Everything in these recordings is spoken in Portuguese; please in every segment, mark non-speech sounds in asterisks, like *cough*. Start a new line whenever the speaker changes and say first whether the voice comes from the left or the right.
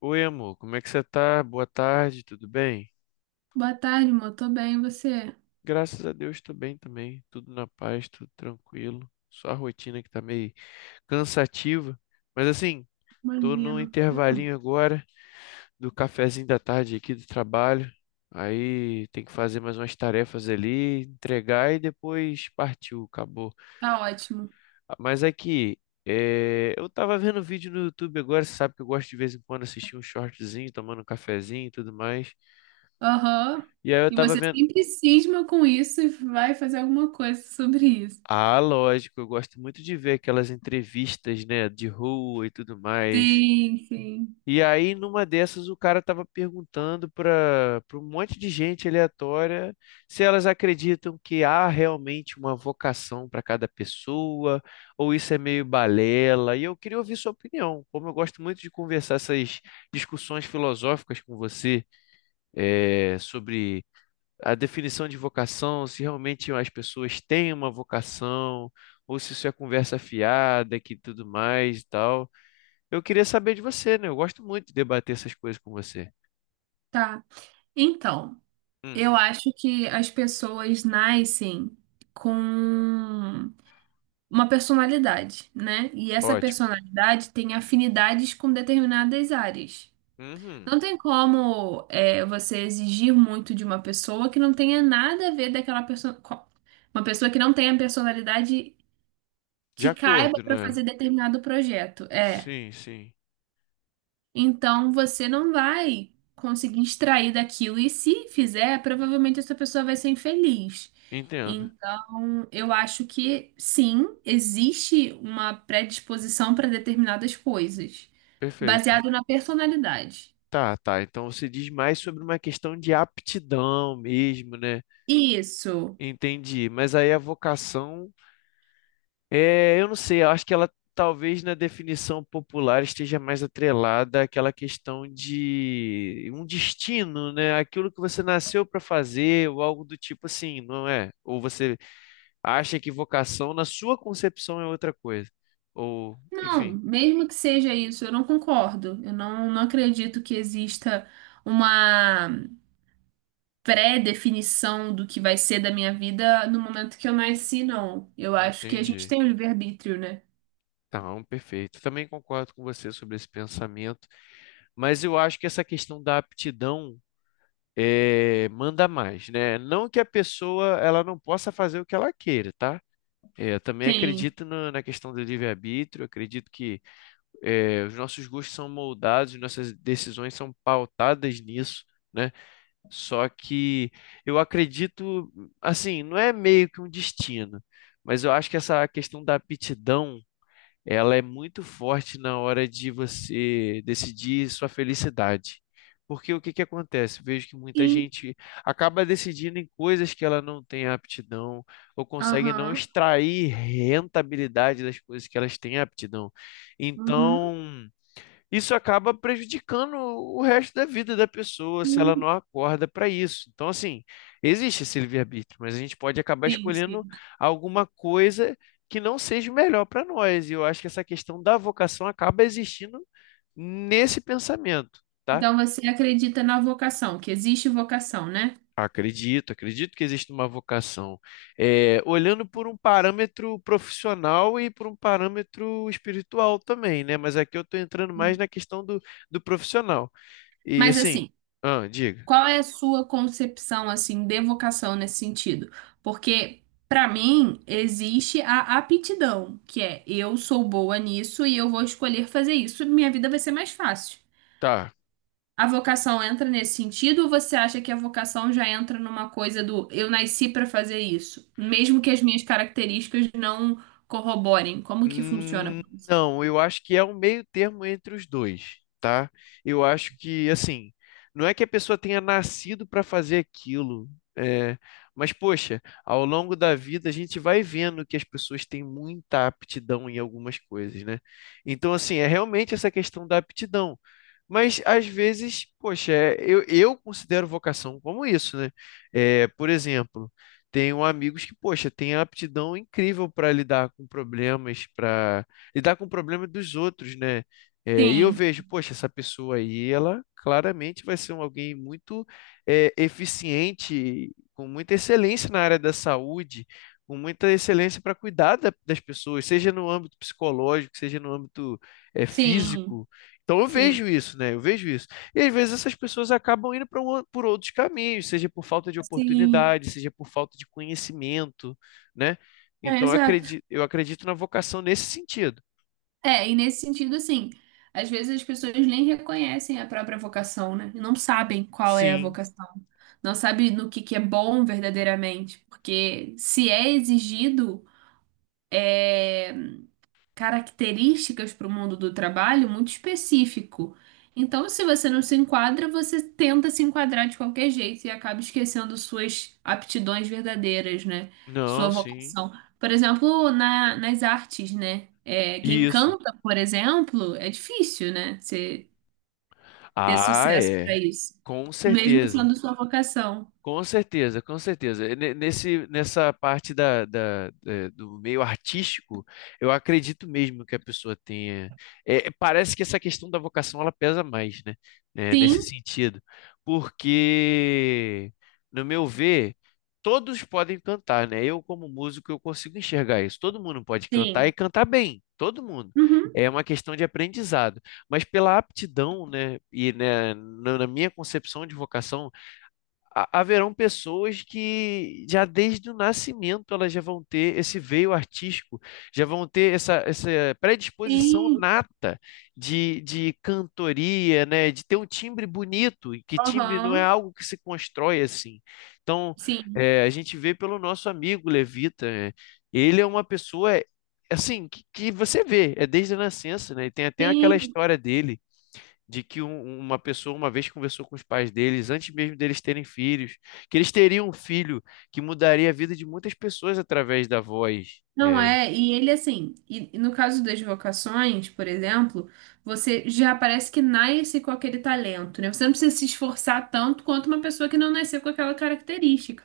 left: Oi, amor, como é que você tá? Boa tarde, tudo bem?
right: Boa tarde, amor. Tô bem, e você?
left: Graças a Deus, tô bem também, tudo na paz, tudo tranquilo. Só a rotina que tá meio cansativa, mas assim, tô num
right: Imagino.
left: intervalinho agora do cafezinho da tarde aqui do trabalho. Aí tem que fazer mais umas tarefas ali, entregar e depois partiu, acabou.
right: Tá ótimo.
left: Ah, mas aqui, eu tava vendo vídeo no YouTube agora, você sabe que eu gosto de vez em quando assistir um shortzinho, tomando um cafezinho e tudo mais.
right: Aham.
left: E aí eu
right: E
left: tava
right: você
left: vendo.
right: sempre cisma com isso e vai fazer alguma coisa sobre isso.
left: Ah, lógico, eu gosto muito de ver aquelas entrevistas, né, de rua e tudo mais.
right: Sim, sim.
left: E aí, numa dessas, o cara tava perguntando para um monte de gente aleatória se elas acreditam que há realmente uma vocação para cada pessoa, ou isso é meio balela. E eu queria ouvir sua opinião. Como eu gosto muito de conversar essas discussões filosóficas com você, sobre a definição de vocação, se realmente as pessoas têm uma vocação, ou se isso é conversa fiada que tudo mais e tal. Eu queria saber de você, né? Eu gosto muito de debater essas coisas com você.
right: Tá. Então,
left: Hum,
right: eu acho que as pessoas nascem com uma personalidade, né? E essa
left: ótimo.
right: personalidade tem afinidades com determinadas áreas.
left: Uhum.
right: Não tem como você exigir muito de uma pessoa que não tenha nada a ver daquela pessoa. Uma pessoa que não tenha personalidade
left: De
right: que caiba
left: acordo,
right: para
left: né?
right: fazer determinado projeto. É.
left: Sim, sim.
right: Então você não vai conseguir extrair daquilo. E se fizer, provavelmente essa pessoa vai ser infeliz.
left: Entendo.
right: Então, eu acho que sim, existe uma predisposição para determinadas coisas,
left: Perfeito.
right: baseado na personalidade.
left: Tá, tá. Então você diz mais sobre uma questão de aptidão mesmo, né?
right: Isso.
left: Entendi. Mas aí a vocação. É, eu não sei, eu acho que ela talvez na definição popular esteja mais atrelada àquela questão de um destino, né? Aquilo que você nasceu para fazer, ou algo do tipo assim, não é? Ou você acha que vocação na sua concepção é outra coisa. Ou,
right: Não,
left: enfim,
right: mesmo que seja isso, eu não concordo. Eu não acredito que exista uma pré-definição do que vai ser da minha vida no momento que eu nasci, não. Eu acho que a gente
left: entendi.
right: tem o livre-arbítrio, né?
left: Tá, um perfeito. Também concordo com você sobre esse pensamento, mas eu acho que essa questão da aptidão é, manda mais, né? Não que a pessoa ela não possa fazer o que ela queira, tá? É, eu também
right: Sim.
left: acredito na questão do livre-arbítrio, acredito que é, os nossos gostos são moldados, nossas decisões são pautadas nisso, né? Só que eu acredito, assim, não é meio que um destino, mas eu acho que essa questão da aptidão ela é muito forte na hora de você decidir sua felicidade. Porque o que que acontece? Vejo que muita
right: Sim.
left: gente acaba decidindo em coisas que ela não tem aptidão ou consegue não
right: Aham.
left: extrair rentabilidade das coisas que elas têm aptidão.
right: Uhum.
left: Então, isso acaba prejudicando o resto da vida da pessoa se ela não
right: Sim,
left: acorda para isso. Então, assim, existe esse livre-arbítrio, mas a gente pode acabar
right: sim.
left: escolhendo
right: Sim.
left: alguma coisa que não seja o melhor para nós. E eu acho que essa questão da vocação acaba existindo nesse pensamento. Tá?
right: Então você acredita na vocação, que existe vocação, né?
left: Acredito, acredito que existe uma vocação. É, olhando por um parâmetro profissional e por um parâmetro espiritual também, né? Mas aqui eu estou entrando mais na questão do, do profissional. E
right: Mas
left: assim,
right: assim,
left: ah, diga,
right: qual é a sua concepção assim de vocação nesse sentido? Porque para mim existe a aptidão, que é eu sou boa nisso e eu vou escolher fazer isso, minha vida vai ser mais fácil.
left: tá.
right: A vocação entra nesse sentido ou você acha que a vocação já entra numa coisa do eu nasci para fazer isso, mesmo que as minhas características não corroborem? Como que funciona
left: Hum,
right: pra você?
left: não, eu acho que é um meio termo entre os dois, tá? Eu acho que, assim, não é que a pessoa tenha nascido para fazer aquilo, é, mas, poxa, ao longo da vida a gente vai vendo que as pessoas têm muita aptidão em algumas coisas, né? Então, assim, é realmente essa questão da aptidão. Mas às vezes, poxa, é, eu considero vocação como isso, né? É, por exemplo. Tenho amigos que, poxa, têm aptidão incrível para lidar com problemas, para lidar com problemas dos outros, né? É, e eu
right: Sim,
left: vejo, poxa, essa pessoa aí, ela claramente vai ser alguém muito é, eficiente, com muita excelência na área da saúde, com muita excelência para cuidar das pessoas, seja no âmbito psicológico, seja no âmbito é,
right: sim,
left: físico. Então eu
right: sim,
left: vejo isso, né? Eu vejo isso. E às vezes essas pessoas acabam indo por outros caminhos, seja por falta de
right: sim.
left: oportunidade, seja por falta de conhecimento, né?
right: É,
left: Então
right: exato.
left: eu acredito na vocação nesse sentido.
right: É, e nesse sentido, assim, às vezes as pessoas nem reconhecem a própria vocação, né? Não sabem qual é a
left: Sim,
right: vocação. Não sabem no que é bom verdadeiramente. Porque se é exigido, é, características para o mundo do trabalho muito específico. Então, se você não se enquadra, você tenta se enquadrar de qualquer jeito e acaba esquecendo suas aptidões verdadeiras, né? Sua
left: não, sim.
right: vocação. Por exemplo, nas artes, né? É, quem
left: Isso.
right: canta, por exemplo, é difícil, né? Você ter
left: Ah,
right: sucesso
left: é.
right: para isso,
left: Com
right: mesmo
left: certeza.
right: sendo sua vocação.
left: Com certeza, com certeza. Nesse, nessa parte da, do meio artístico, eu acredito mesmo que a pessoa tenha. Eh, parece que essa questão da vocação ela pesa mais, né? Eh,
right: Sim,
left: nesse sentido. Porque, no meu ver, todos podem cantar, né? Eu, como músico, eu consigo enxergar isso. Todo mundo pode cantar e
right: sim.
left: cantar bem. Todo mundo.
right: Uhum.
left: É uma questão de aprendizado. Mas pela aptidão, né? E né, na minha concepção de vocação haverão pessoas que já desde o nascimento elas já vão ter esse veio artístico, já vão ter essa, essa predisposição
right: Sim.
left: nata de cantoria, né? De ter um timbre bonito, e que timbre não é
right: Aham.
left: algo que se constrói assim. Então,
right: Sim.
left: eh, a gente vê pelo nosso amigo Levita, né? Ele é uma pessoa assim que você vê, é desde a nascença, né? E tem até aquela
right: Sim.
left: história dele de que uma pessoa uma vez conversou com os pais deles, antes mesmo deles terem filhos, que eles teriam um filho que mudaria a vida de muitas pessoas através da voz.
right: Não
left: É,
right: é, e ele assim, e no caso das vocações, por exemplo, você já parece que nasce com aquele talento, né? Você não precisa se esforçar tanto quanto uma pessoa que não nasceu com aquela característica.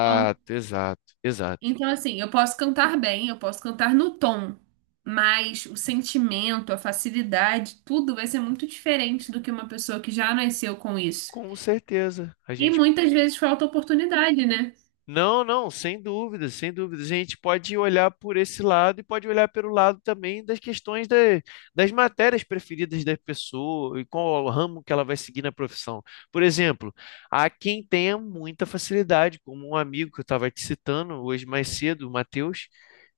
right: Então,
left: exato, exato.
right: então, assim, eu posso cantar bem, eu posso cantar no tom, mas o sentimento, a facilidade, tudo vai ser muito diferente do que uma pessoa que já nasceu com isso.
left: Com certeza, a
right: E
left: gente.
right: muitas vezes falta oportunidade, né?
left: Não, não, sem dúvida, sem dúvida. A gente pode olhar por esse lado e pode olhar pelo lado também das questões das matérias preferidas da pessoa e qual o ramo que ela vai seguir na profissão. Por exemplo, há quem tenha muita facilidade, como um amigo que eu estava te citando hoje mais cedo, o Matheus,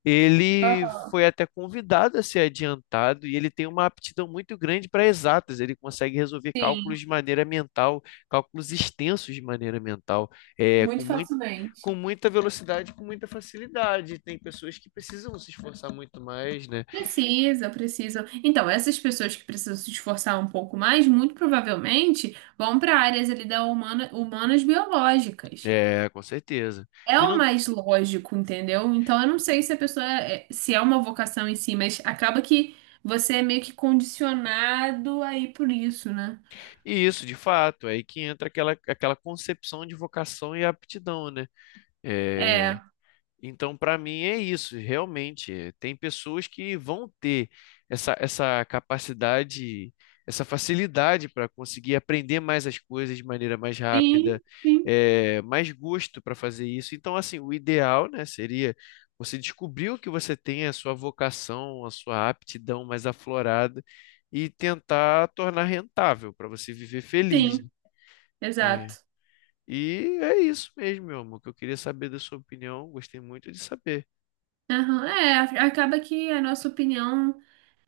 left: ele
right: Aham.
left: foi até convidado a ser adiantado e ele tem uma aptidão muito grande para exatas. Ele consegue resolver cálculos
right: Sim,
left: de maneira mental, cálculos extensos de maneira mental é,
right: muito facilmente.
left: com muita velocidade, com muita facilidade. Tem pessoas que precisam se esforçar muito mais, né?
right: Precisa, precisa. Então, essas pessoas que precisam se esforçar um pouco mais, muito provavelmente vão para áreas ali da humana, humanas biológicas.
left: É, com certeza.
right: É
left: E,
right: o
left: não,
right: mais lógico, entendeu? Então, eu não sei se a pessoa é, se é uma vocação em si, mas acaba que você é meio que condicionado aí por isso, né?
left: e isso, de fato, é aí que entra aquela, aquela concepção de vocação e aptidão, né? É,
right: É,
left: então, para mim é isso, realmente. Tem pessoas que vão ter essa, essa capacidade, essa facilidade para conseguir aprender mais as coisas de maneira mais
right: sim,
left: rápida,
right: sim,
left: eh, mais gosto para fazer isso. Então, assim, o ideal, né, seria você descobrir o que você tem, a sua vocação, a sua aptidão mais aflorada e tentar tornar rentável para você viver
right: sim,
left: feliz, né?
right: exato.
left: É. E é isso mesmo, meu amor, que eu queria saber da sua opinião. Gostei muito de saber.
right: Aham, é, acaba que a nossa opinião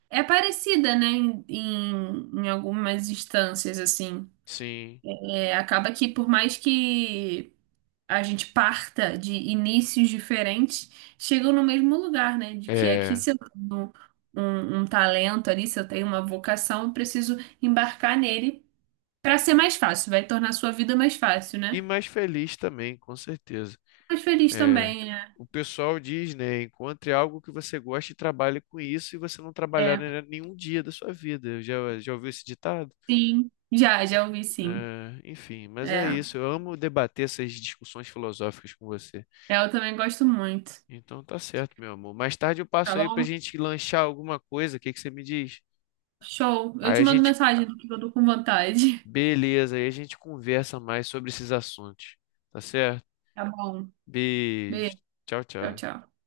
right: é parecida, né, em, em algumas instâncias, assim.
left: Sim,
right: É, acaba que por mais que a gente parta de inícios diferentes, chegam no mesmo lugar, né? De que aqui
left: é.
right: se eu tenho um talento ali, se eu tenho uma vocação, eu preciso embarcar nele para ser mais fácil, vai tornar a sua vida mais fácil,
left: E
right: né?
left: mais feliz também, com certeza.
right: Mais feliz
left: É.
right: também, né?
left: O pessoal diz, né? Encontre algo que você goste e trabalhe com isso, e você não trabalhar
right: É,
left: em nenhum dia da sua vida. Já, já ouviu esse ditado?
right: sim. Já, ouvi sim.
left: É, enfim, mas
right: É,
left: é isso. Eu amo debater essas discussões filosóficas com você.
right: é, eu também gosto muito.
left: Então tá certo, meu amor. Mais tarde eu
right: Tá
left: passo aí pra
right: bom?
left: gente lanchar alguma coisa. O que que você me diz?
right: Show. Eu
left: Aí
right: te
left: a
right: mando
left: gente,
right: mensagem do que eu tô com vontade. *laughs*
left: beleza, aí a gente conversa mais sobre esses assuntos. Tá certo?
right: Tá bom.
left: Beijo.
right: Beijo.
left: Tchau,
right: Tchau,
left: tchau.
right: tchau.